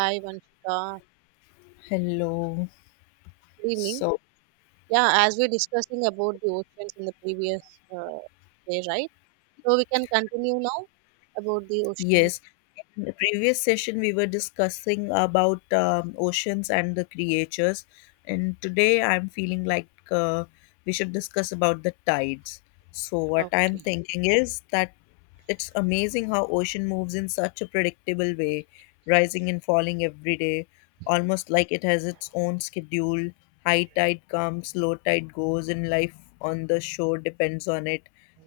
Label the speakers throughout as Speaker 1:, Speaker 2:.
Speaker 1: Hi, Vanshika.
Speaker 2: Hello.
Speaker 1: Good evening.
Speaker 2: So,
Speaker 1: Yeah, as we're discussing about the oceans in the previous uh, day, right? So we can continue now about the ocean.
Speaker 2: yes, in the previous session we were discussing about oceans and the creatures, and today I'm feeling like we should discuss about the tides. So, what I'm thinking is that it's amazing how ocean moves in such a predictable way, rising and falling every day, almost like it has its own schedule. High tide comes, low tide goes, and life on the shore depends on it,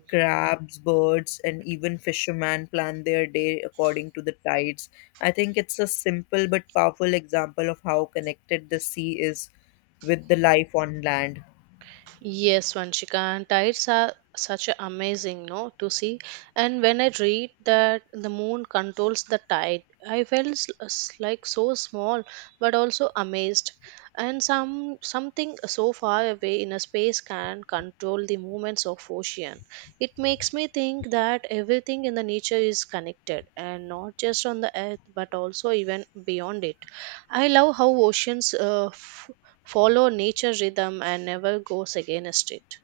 Speaker 2: crabs, birds, and even fishermen plan their day according to the tides. I think it's a simple but powerful example of how connected the sea is with the life on land.
Speaker 1: Yes, Vanshika, and tides are such a amazing, no, to see. And when I read that the moon controls the tide, I felt like so small, but also amazed. And something so far away in a space can control the movements of ocean. It makes me think that everything in the nature is connected, and not just on the earth, but also even beyond it. I love how oceans follow nature rhythm and never goes against it.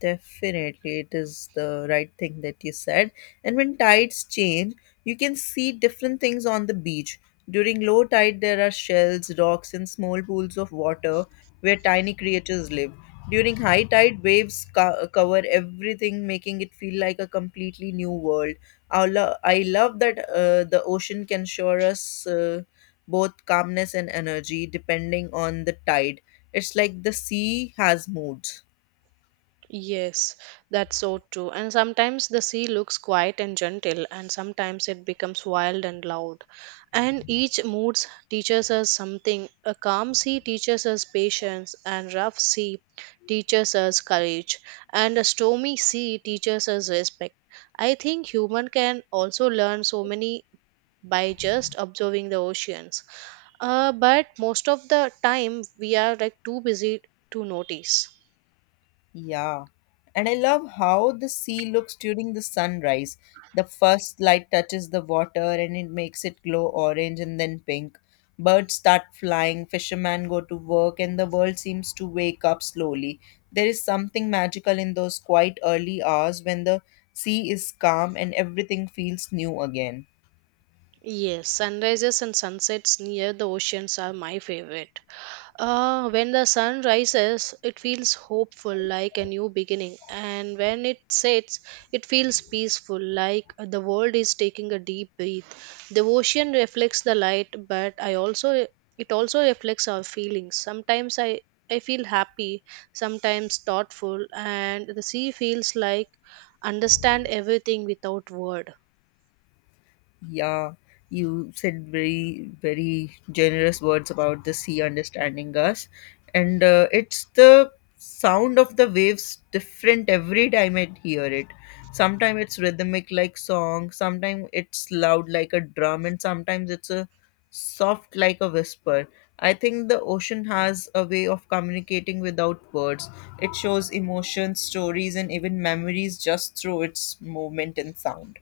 Speaker 2: Definitely, it is the right thing that you said. And when tides change, you can see different things on the beach. During low tide, there are shells, rocks, and small pools of water where tiny creatures live. During high tide, cover everything, making it feel like a completely new world. I love that the ocean can show us both calmness and energy depending on the tide. It's like the sea has moods.
Speaker 1: Yes, that's so true. And sometimes the sea looks quiet and gentle, and sometimes it becomes wild and loud. And each mood teaches us something. A calm sea teaches us patience, and rough sea teaches us courage, and a stormy sea teaches us respect. I think human can also learn so many by just observing the oceans but most of the time we are like too busy to notice.
Speaker 2: Yeah, and I love how the sea looks during the sunrise. The first light touches the water and it makes it glow orange and then pink. Birds start flying, fishermen go to work, and the world seems to wake up slowly. There is something magical in those quiet early hours when the sea is calm and everything feels new again.
Speaker 1: Yes, sunrises and sunsets near the oceans are my favorite. When the sun rises, it feels hopeful like a new beginning, and when it sets, it feels peaceful like the world is taking a deep breath. The ocean reflects the light, but I also it also reflects our feelings. Sometimes I feel happy, sometimes thoughtful, and the sea feels like understand everything without word.
Speaker 2: Yeah, you said very, very generous words about the sea understanding us. And it's the sound of the waves different every time I hear it. Sometimes it's rhythmic like song, sometimes it's loud like a drum, and sometimes it's a soft like a whisper. I think the ocean has a way of communicating without words. It shows emotions, stories, and even memories just through its movement and sound.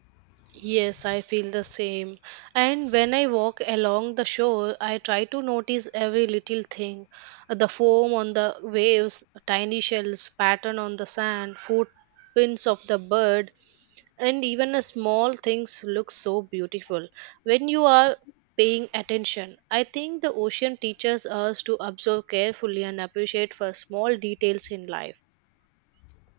Speaker 1: Yes, I feel the same. And when I walk along the shore, I try to notice every little thing, the foam on the waves, tiny shells, pattern on the sand, footprints of the bird, and even a small things look so beautiful when you are paying attention. I think the ocean teaches us to observe carefully and appreciate for small details in life.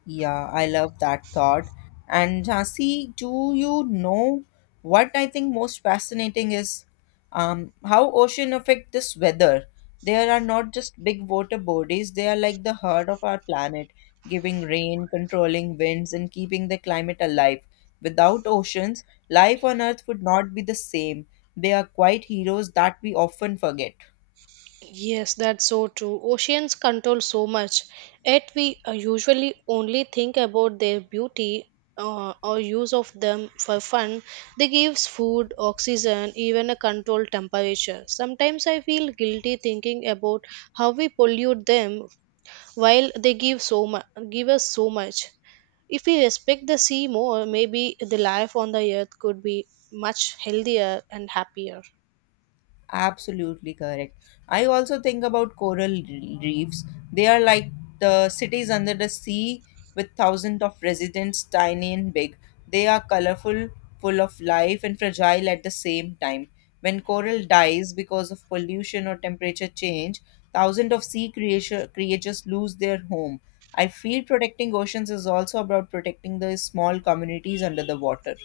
Speaker 2: Yeah, I love that thought. And Jhansi, do you know what I think most fascinating is how ocean affect this weather? There are not just big water bodies; they are like the heart of our planet, giving rain, controlling winds, and keeping the climate alive. Without oceans, life on Earth would not be the same. They are quite heroes that we often forget.
Speaker 1: Yes, that's so true. Oceans control so much, yet we usually only think about their beauty or use of them for fun. They gives food, oxygen, even a controlled temperature. Sometimes I feel guilty thinking about how we pollute them while they give so much, give us so much. If we respect the sea more, maybe the life on the earth could be much healthier and happier.
Speaker 2: Absolutely correct. I also think about reefs. They are like the cities under the sea with thousands of residents, tiny and big. They are colorful, full of life, and fragile at the same time. When coral dies because of pollution or temperature change, thousands of sea creature, creatures lose their home. I feel protecting oceans is also about protecting the small communities under the water.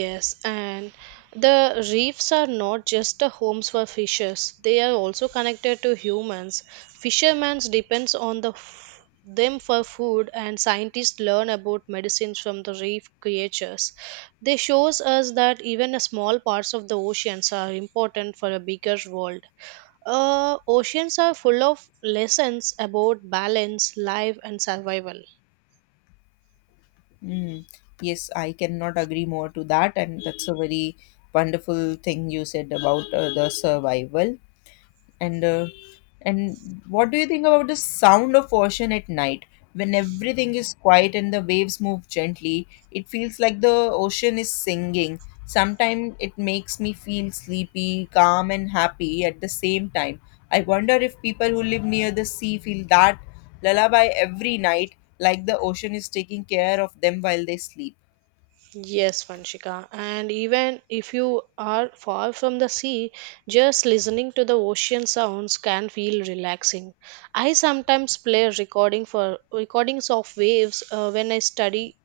Speaker 1: Yes, and the reefs are not just the homes for fishes. They are also connected to humans. Fishermen depends on the them for food and scientists learn about medicines from the reef creatures. They shows us that even a small parts of the oceans are important for a bigger world. Oceans are full of lessons about balance, life and survival.
Speaker 2: Mm. Yes, I cannot agree more to that, and that's a very wonderful thing you said about the survival and uh, and what do you think about the sound of ocean at night when everything is quiet and the waves move gently? It feels like the ocean is singing. Sometimes it makes me feel sleepy, calm, and happy at the same time. I wonder if people who live near the sea feel that lullaby every night, like the ocean is taking care of them while they sleep.
Speaker 1: Yes, Vanshika. And even if you are far from the sea, just listening to the ocean sounds can feel relaxing. I sometimes play a recording for recordings of waves when I study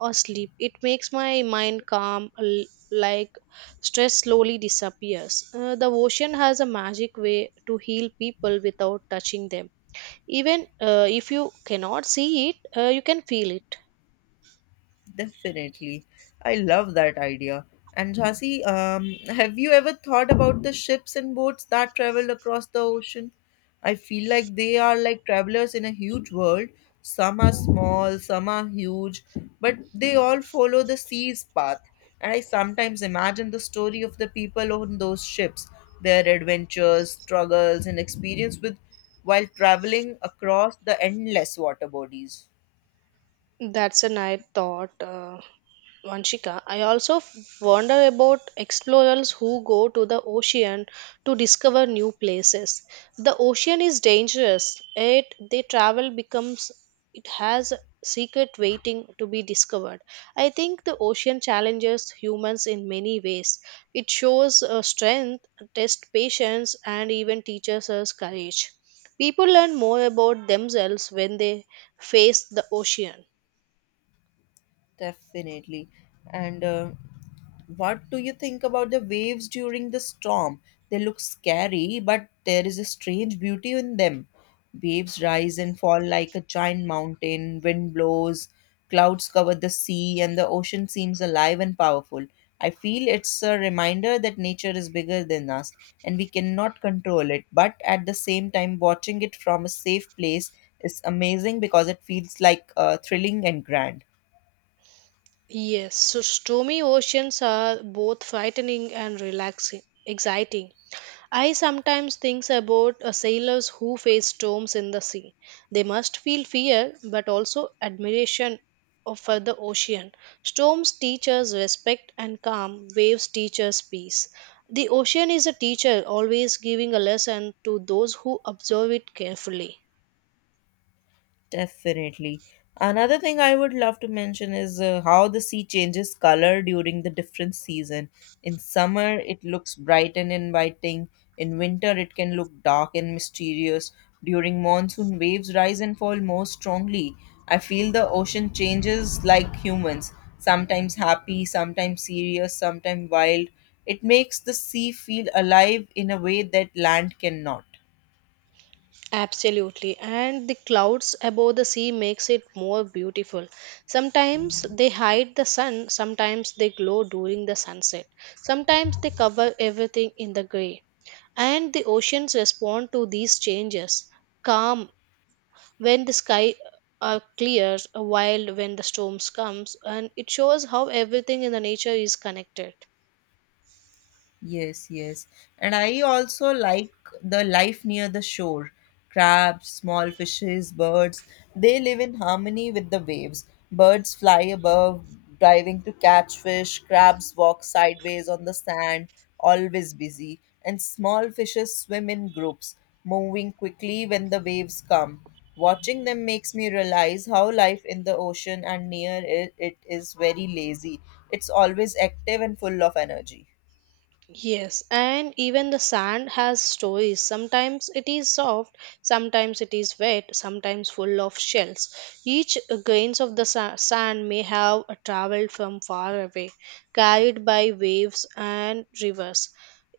Speaker 1: or sleep. It makes my mind calm, like stress slowly disappears. The ocean has a magic way to heal people without touching them. Even if you cannot see it, you can feel it.
Speaker 2: Definitely. I love that idea. And Jhansi, have you ever thought about the ships and boats that travel across the ocean? I feel like they are like travelers in a huge world. Some are small, some are huge, but they all follow the sea's path. And I sometimes imagine the story of the people on those ships, their adventures, struggles, and experience with while traveling across the endless water bodies.
Speaker 1: That's a nice thought, Vanshika. I wonder about explorers who go to the ocean to discover new places. The ocean is dangerous. It they travel becomes it has a secret waiting to be discovered. I think the ocean challenges humans in many ways. It shows strength, tests patience, and even teaches us courage. People learn more about themselves when they face the ocean.
Speaker 2: Definitely. And what do you think about the waves during the storm? They look scary, but there is a strange beauty in them. Waves rise and fall like a giant mountain, wind blows, clouds cover the sea, and the ocean seems alive and powerful. I feel it's a reminder that nature is bigger than us and we cannot control it, but at the same time, watching it from a safe place is amazing because it feels like thrilling and grand.
Speaker 1: Yes, so stormy oceans are both frightening and relaxing, exciting. I sometimes think about sailors who face storms in the sea. They must feel fear, but also admiration for the ocean. Storms teach us respect and calm, waves teach us peace. The ocean is a teacher, always giving a lesson to those who observe it carefully.
Speaker 2: Definitely. Another thing I would love to mention is how the sea changes color during the different season. In summer, it looks bright and inviting. In winter, it can look dark and mysterious. During monsoon, waves rise and fall more strongly. I feel the ocean changes like humans, sometimes happy, sometimes serious, sometimes wild. It makes the sea feel alive in a way that land cannot.
Speaker 1: Absolutely, and the clouds above the sea makes it more beautiful. Sometimes they hide the sun, sometimes they glow during the sunset. Sometimes they cover everything in the gray. And the oceans respond to these changes. Calm when the sky clears, wild when the storms comes, and it shows how everything in the nature is connected.
Speaker 2: Yes, yes. And I also like the life near the shore. Crabs, small fishes, birds, they live in harmony with the waves. Birds fly above, diving to catch fish. Crabs walk sideways on the sand, always busy. And small fishes swim in groups, moving quickly when the waves come. Watching them makes me realize how life in the ocean and near it, it is very lazy. It's always active and full of energy.
Speaker 1: Yes, and even the sand has stories. Sometimes it is soft, sometimes it is wet, sometimes full of shells. Each grains of the sand may have traveled from far away, carried by waves and rivers.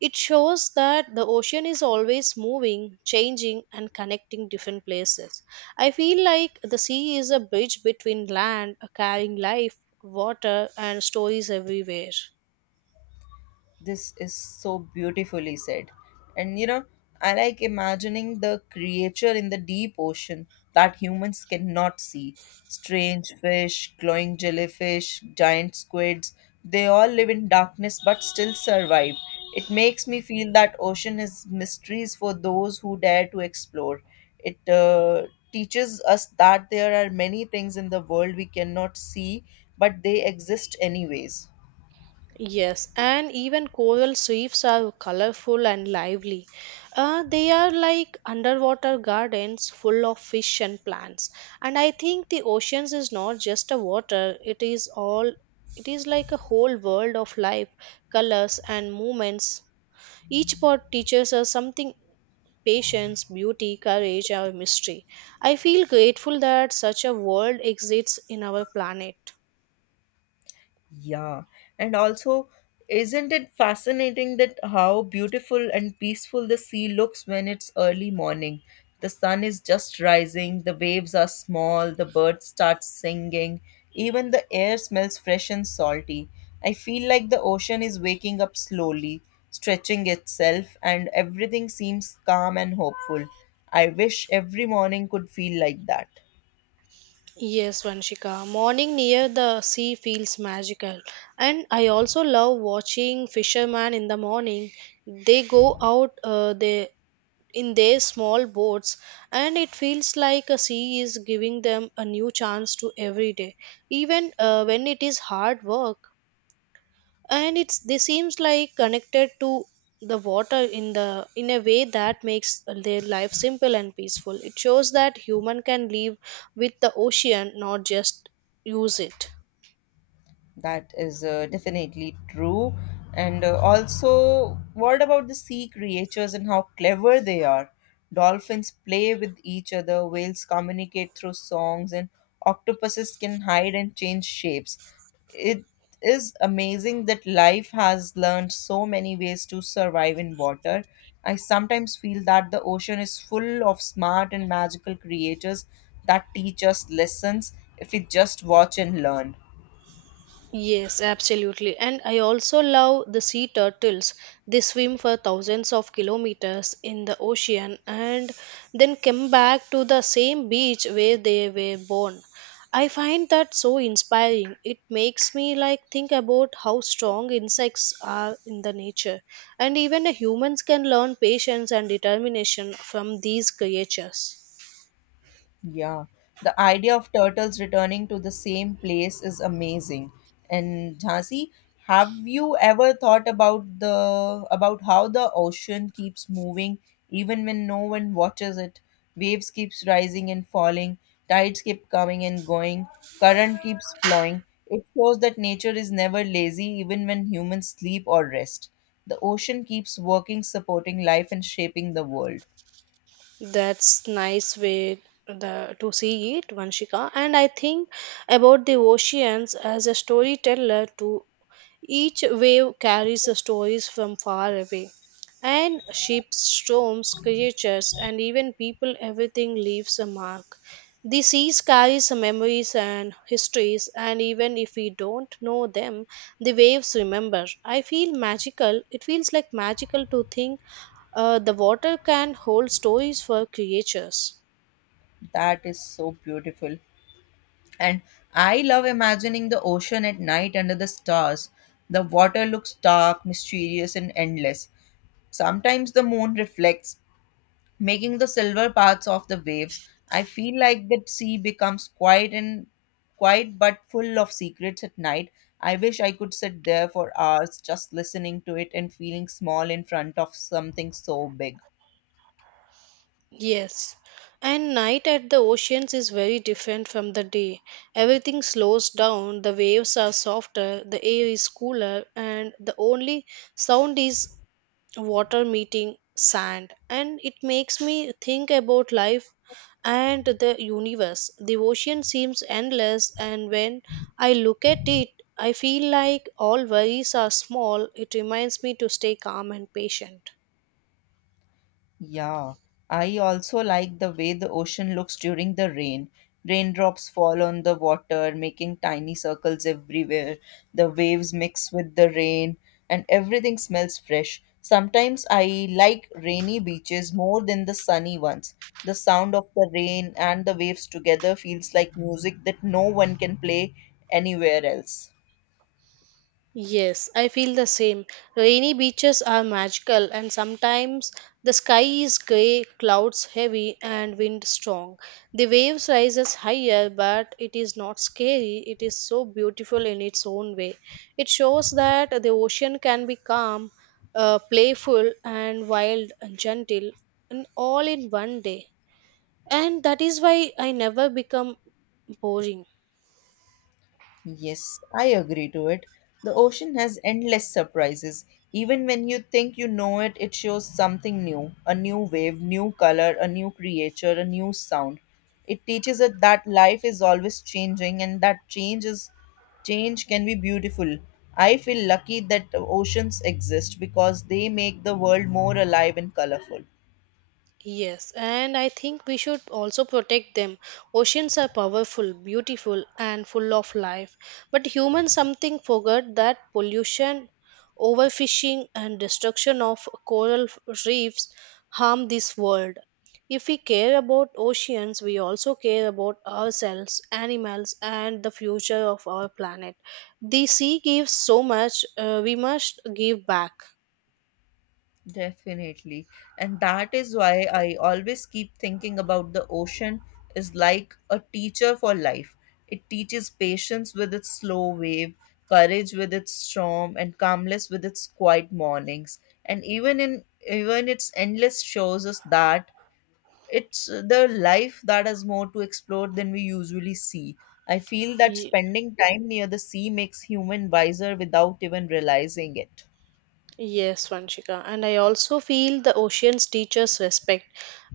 Speaker 1: It shows that the ocean is always moving, changing, and connecting different places. I feel like the sea is a bridge between land, carrying life, water, and stories everywhere.
Speaker 2: This is so beautifully said. And you know, I like imagining the creature in the deep ocean that humans cannot see. Strange fish, glowing jellyfish, giant squids, they all live in darkness but still survive. It makes me feel that ocean is mysteries for those who dare to explore. It teaches us that there are many things in the world we cannot see, but they exist anyways.
Speaker 1: Yes, and even coral reefs are colorful and lively. They are like underwater gardens full of fish and plants. And I think the oceans is not just a water, it is like a whole world of life, colors and movements. Each part teaches us something, patience, beauty, courage, or mystery. I feel grateful that such a world exists in our planet.
Speaker 2: Yeah, and also, isn't it fascinating that how beautiful and peaceful the sea looks when it's early morning? The sun is just rising, the waves are small, the birds start singing, even the air smells fresh and salty. I feel like the ocean is waking up slowly, stretching itself, and everything seems calm and hopeful. I wish every morning could feel like that.
Speaker 1: Yes, Vanshika. Morning near the sea feels magical. And I also love watching fishermen in the morning. They go out in their small boats, and it feels like a sea is giving them a new chance to every day, even when it is hard work and it's they seems like connected to the water in a way that makes their life simple and peaceful. It shows that human can live with the ocean, not just use it.
Speaker 2: That is definitely true. And also, what about the sea creatures and how clever they are? Dolphins play with each other, whales communicate through songs, and octopuses can hide and change shapes. It is amazing that life has learned so many ways to survive in water. I sometimes feel that the ocean is full of smart and magical creatures that teach us lessons if we just watch and learn.
Speaker 1: Yes, absolutely. And I also love the sea turtles. They swim for thousands of kilometers in the ocean and then come back to the same beach where they were born. I find that so inspiring. It makes me like think about how strong insects are in the nature. And even the humans can learn patience and determination from these creatures.
Speaker 2: Yeah, the idea of turtles returning to the same place is amazing. And Jhansi, have you ever thought about the about how the ocean keeps moving even when no one watches it? Waves keeps rising and falling, tides keep coming and going, current keeps flowing. It shows that nature is never lazy even when humans sleep or rest. The ocean keeps working, supporting life and shaping the world.
Speaker 1: That's nice way the to see it, Vanshika. And I think about the oceans as a storyteller too. Each wave carries the stories from far away. And ships, storms, creatures, and even people, everything leaves a mark. The seas carry some memories and histories, and even if we don't know them, the waves remember. I feel magical. It feels like magical to think the water can hold stories for creatures.
Speaker 2: That is so beautiful. And I love imagining the ocean at night under the stars. The water looks dark, mysterious, and endless. Sometimes the moon reflects, making the silver paths of the waves. I feel like the sea becomes quiet but full of secrets at night. I wish I could sit there for hours just listening to it and feeling small in front of something so big.
Speaker 1: Yes. And night at the oceans is very different from the day. Everything slows down, the waves are softer, the air is cooler, and the only sound is water meeting sand. And it makes me think about life and the universe. The ocean seems endless, and when I look at it, I feel like all worries are small. It reminds me to stay calm and patient.
Speaker 2: Yeah, I also like the way the ocean looks during the rain. Raindrops fall on the water, making tiny circles everywhere. The waves mix with the rain, and everything smells fresh. Sometimes I like rainy beaches more than the sunny ones. The sound of the rain and the waves together feels like music that no one can play anywhere else.
Speaker 1: Yes, I feel the same. Rainy beaches are magical, and sometimes the sky is grey, clouds heavy, and wind strong. The waves rises higher, but it is not scary. It is so beautiful in its own way. It shows that the ocean can be calm, playful, and wild and gentle, and all in one day. And that is why I never become boring.
Speaker 2: Yes, I agree to it. The ocean has endless surprises. Even when you think you know it, it shows something new, a new wave, new color, a new creature, a new sound. It teaches us that life is always changing and that change can be beautiful. I feel lucky that oceans exist because they make the world more alive and colorful.
Speaker 1: Yes, and I think we should also protect them. Oceans are powerful, beautiful, and full of life. But humans something forgot that pollution, overfishing, and destruction of coral reefs harm this world. If we care about oceans, we also care about ourselves, animals, and the future of our planet. The sea gives so much, we must give back.
Speaker 2: Definitely. And that is why I always keep thinking about the ocean is like a teacher for life. It teaches patience with its slow wave, courage with its storm, and calmness with its quiet mornings. And even its endless shows us that it's the life that has more to explore than we usually see. I feel that spending time near the sea makes human wiser without even realizing it.
Speaker 1: Yes, Vanshika. And I also feel the oceans teach us respect.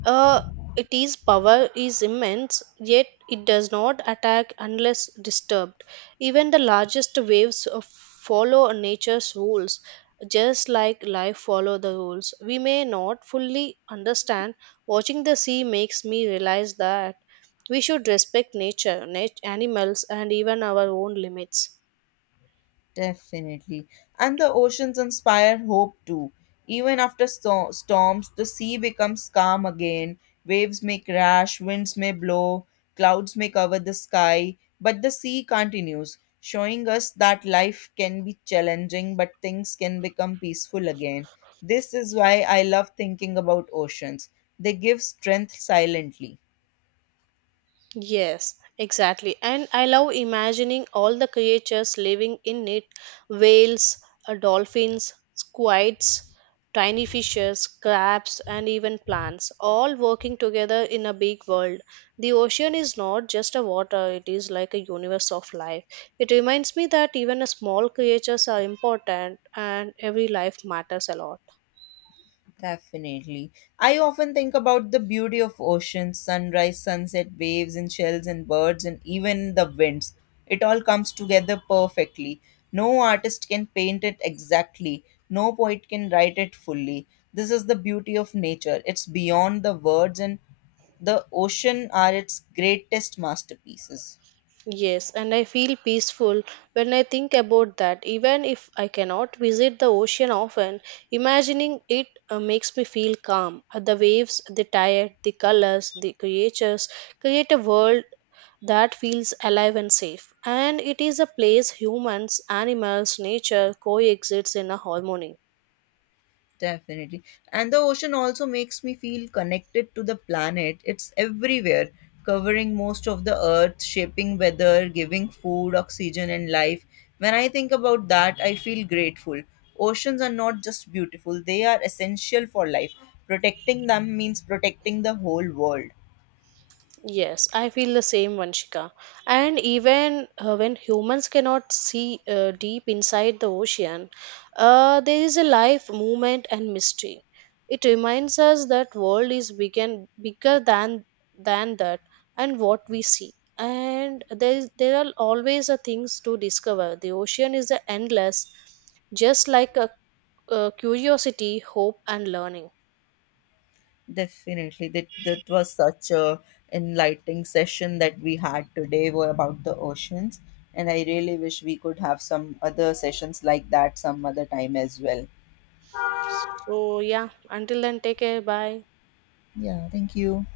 Speaker 1: Uh, it is power is immense, yet it does not attack unless disturbed. Even the largest waves follow nature's rules, just like life follow the rules. We may not fully understand. Watching the sea makes me realize that we should respect nature, animals, and even our own limits.
Speaker 2: Definitely. And the oceans inspire hope too. Even after storms, the sea becomes calm again. Waves may crash, winds may blow, clouds may cover the sky, but the sea continues, showing us that life can be challenging, but things can become peaceful again. This is why I love thinking about oceans. They give strength silently.
Speaker 1: Yes, exactly. And I love imagining all the creatures living in it, whales, dolphins, squids, tiny fishes, crabs, and even plants, all working together in a big world. The ocean is not just a water, it is like a universe of life. It reminds me that even a small creatures are important and every life matters a lot.
Speaker 2: Definitely. I often think about the beauty of oceans, sunrise, sunset, waves, and shells, and birds, and even the winds. It all comes together perfectly. No artist can paint it exactly, no poet can write it fully. This is the beauty of nature. It's beyond the words, and the ocean are its greatest masterpieces.
Speaker 1: Yes, and I feel peaceful when I think about that. Even if I cannot visit the ocean often, imagining it makes me feel calm. The waves, the tide, the colors, the creatures create a world that feels alive and safe. And it is a place humans, animals, nature coexists in a harmony.
Speaker 2: Definitely. And the ocean also makes me feel connected to the planet. It's everywhere, covering most of the earth, shaping weather, giving food, oxygen, and life. When I think about that, I feel grateful. Oceans are not just beautiful, they are essential for life. Protecting them means protecting the whole world.
Speaker 1: Yes, I feel the same, Vanshika. And even when humans cannot see deep inside the ocean, there is a life, movement, and mystery. It reminds us that world is big and bigger than that, and what we see. There are always a things to discover. The ocean is a endless, just like a curiosity, hope, and learning.
Speaker 2: Definitely. That was such a enlightening session that we had today were about the oceans. And I really wish we could have some other sessions like that some other time as well.
Speaker 1: So yeah, until then, take care. Bye.
Speaker 2: Yeah, thank you.